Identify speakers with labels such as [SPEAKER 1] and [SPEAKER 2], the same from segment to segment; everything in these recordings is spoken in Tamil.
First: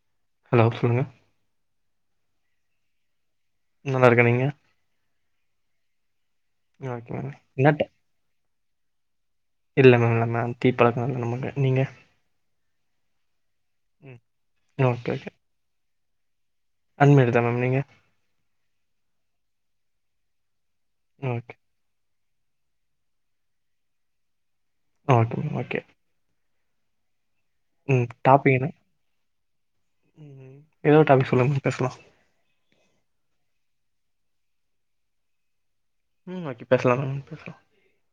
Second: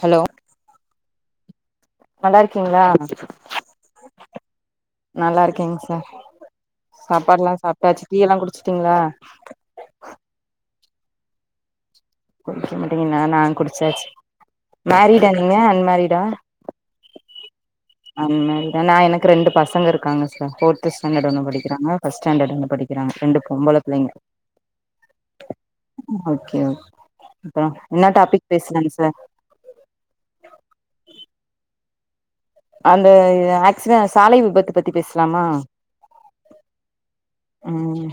[SPEAKER 1] ஹலோ
[SPEAKER 2] ஹலோ சொல்லுங்க
[SPEAKER 1] நல்லாருக்கீங்களா
[SPEAKER 2] நல்லாருக்க நீங்க
[SPEAKER 1] நல்லா இருக்கேங்க சார்
[SPEAKER 2] நல்லா இருக்கீங்களா
[SPEAKER 1] சாப்பாடு எல்லா
[SPEAKER 2] என்னட்ட
[SPEAKER 1] சாப்ட்டாச் டீயெல்லா குடிச்சட்டீங்களா
[SPEAKER 2] இல்ல மேம் இன்மதா டீ ப்பழக்கம் இல்ல நம்மட்ட நீங்க
[SPEAKER 1] குடிக்க மாட்டீங்கன்னா நா குடிச்சாச்சு
[SPEAKER 2] ம்
[SPEAKER 1] மேரிடா நீங்க அன்மேரிடா
[SPEAKER 2] அண்மேரிட்தாம் நீங்க
[SPEAKER 1] அன்மரிடா நா எனக்கு ரெண்டு பசங்க இருக்காங்க சார் போர்த் ஸ்டாண்டர்ட் வந்து
[SPEAKER 2] ஓகே
[SPEAKER 1] படிக்கிறாங்க ஃபஸ்ட் ஸ்டாண்டர்ட் ஒன்னு படிக்கிறாங்க ரெண்டு பொம்பள பிள்ளைங்க
[SPEAKER 2] ஓகே மேம் ஓகே
[SPEAKER 1] ஓக்கே ஓ
[SPEAKER 2] ம் டாபிக் என்ன ம் ஏதோ டாபிக் சொல்லுங்க பேசலா
[SPEAKER 1] அந்த ஆக்சிட சாலை விபத்து பத்தி பேசலாமா
[SPEAKER 2] ம் ஓக்கே பேசலா மேம் பேசலா
[SPEAKER 1] ம்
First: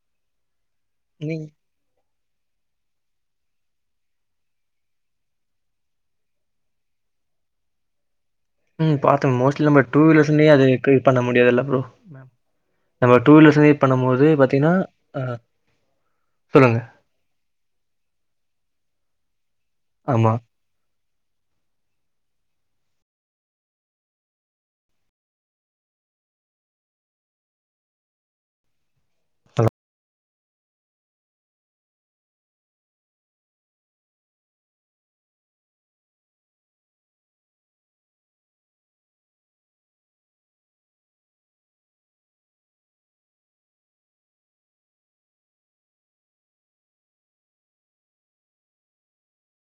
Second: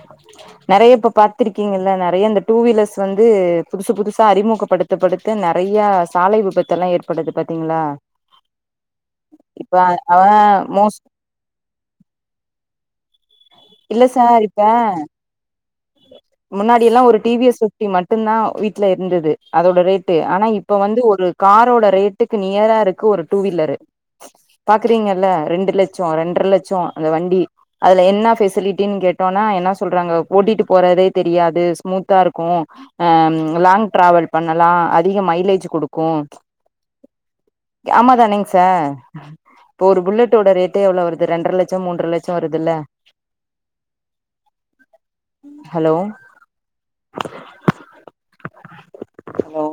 [SPEAKER 1] நெறைய இப்ப
[SPEAKER 2] நீங்
[SPEAKER 1] பாத்திருக்கீங்கள்ல நெறைய இந்த டூ வீலர்ஸ் வந்து புதுசு புதுசா அறிமுகப்படுத்தப் படுத்த நெறையா சாலை விபத்தெல்லா ஏற் படுது பாத்தீங்ளா
[SPEAKER 2] ம் பாத்தே மோஸ்ட்லி நம்ம டுவீலர்ஸ்னு அது ட்ரை
[SPEAKER 1] மோஸ்
[SPEAKER 2] பண்ண முடியாதுல்ல ப்ரோ மேம் நம்ம டூ வீலர்ஸ் வந்து இப்ப
[SPEAKER 1] இல்ல
[SPEAKER 2] நம்ப இதுவே
[SPEAKER 1] சார் இப்ப
[SPEAKER 2] பாத்தினா அ
[SPEAKER 1] முன்னாடி எல்லா ஒரு டி வி எஸ் பிஃப்டி மட்டுந்தா வீட்ல இருந்தது அதோட ரேட்டு
[SPEAKER 2] ஆமா
[SPEAKER 1] ஆனா இப்ப வந்து ஒரு காரோட ரேட்டுக்கு நியரா இருக்கு ஒரு டூ வீலரு பாக்குறீங்கள்ல ரெண்டு லச்சோ ரெண்டரை லச்சோ அந்த வண்டி அதுல என்ன ஃபெசிலிட்டின் கே ட்டோனா
[SPEAKER 2] ஹலோ
[SPEAKER 1] என்ன சொல்றாங்க ஓட்டிட்டு போறதே தெரியாது ஸ்மூத்தா இருக்கு அ லாங் டிராவல் பண்ணலா அதிக மைலேஜ் குடுக்கு ஆமா தானேங் சா இப்போ ஒரு புல்லட்டோட ரேட்டே எவ்ளோ வருது ரெண்ற லச்சோ மூன்ற லச்சோ வருதுல்ல ஹலோ ஹலோ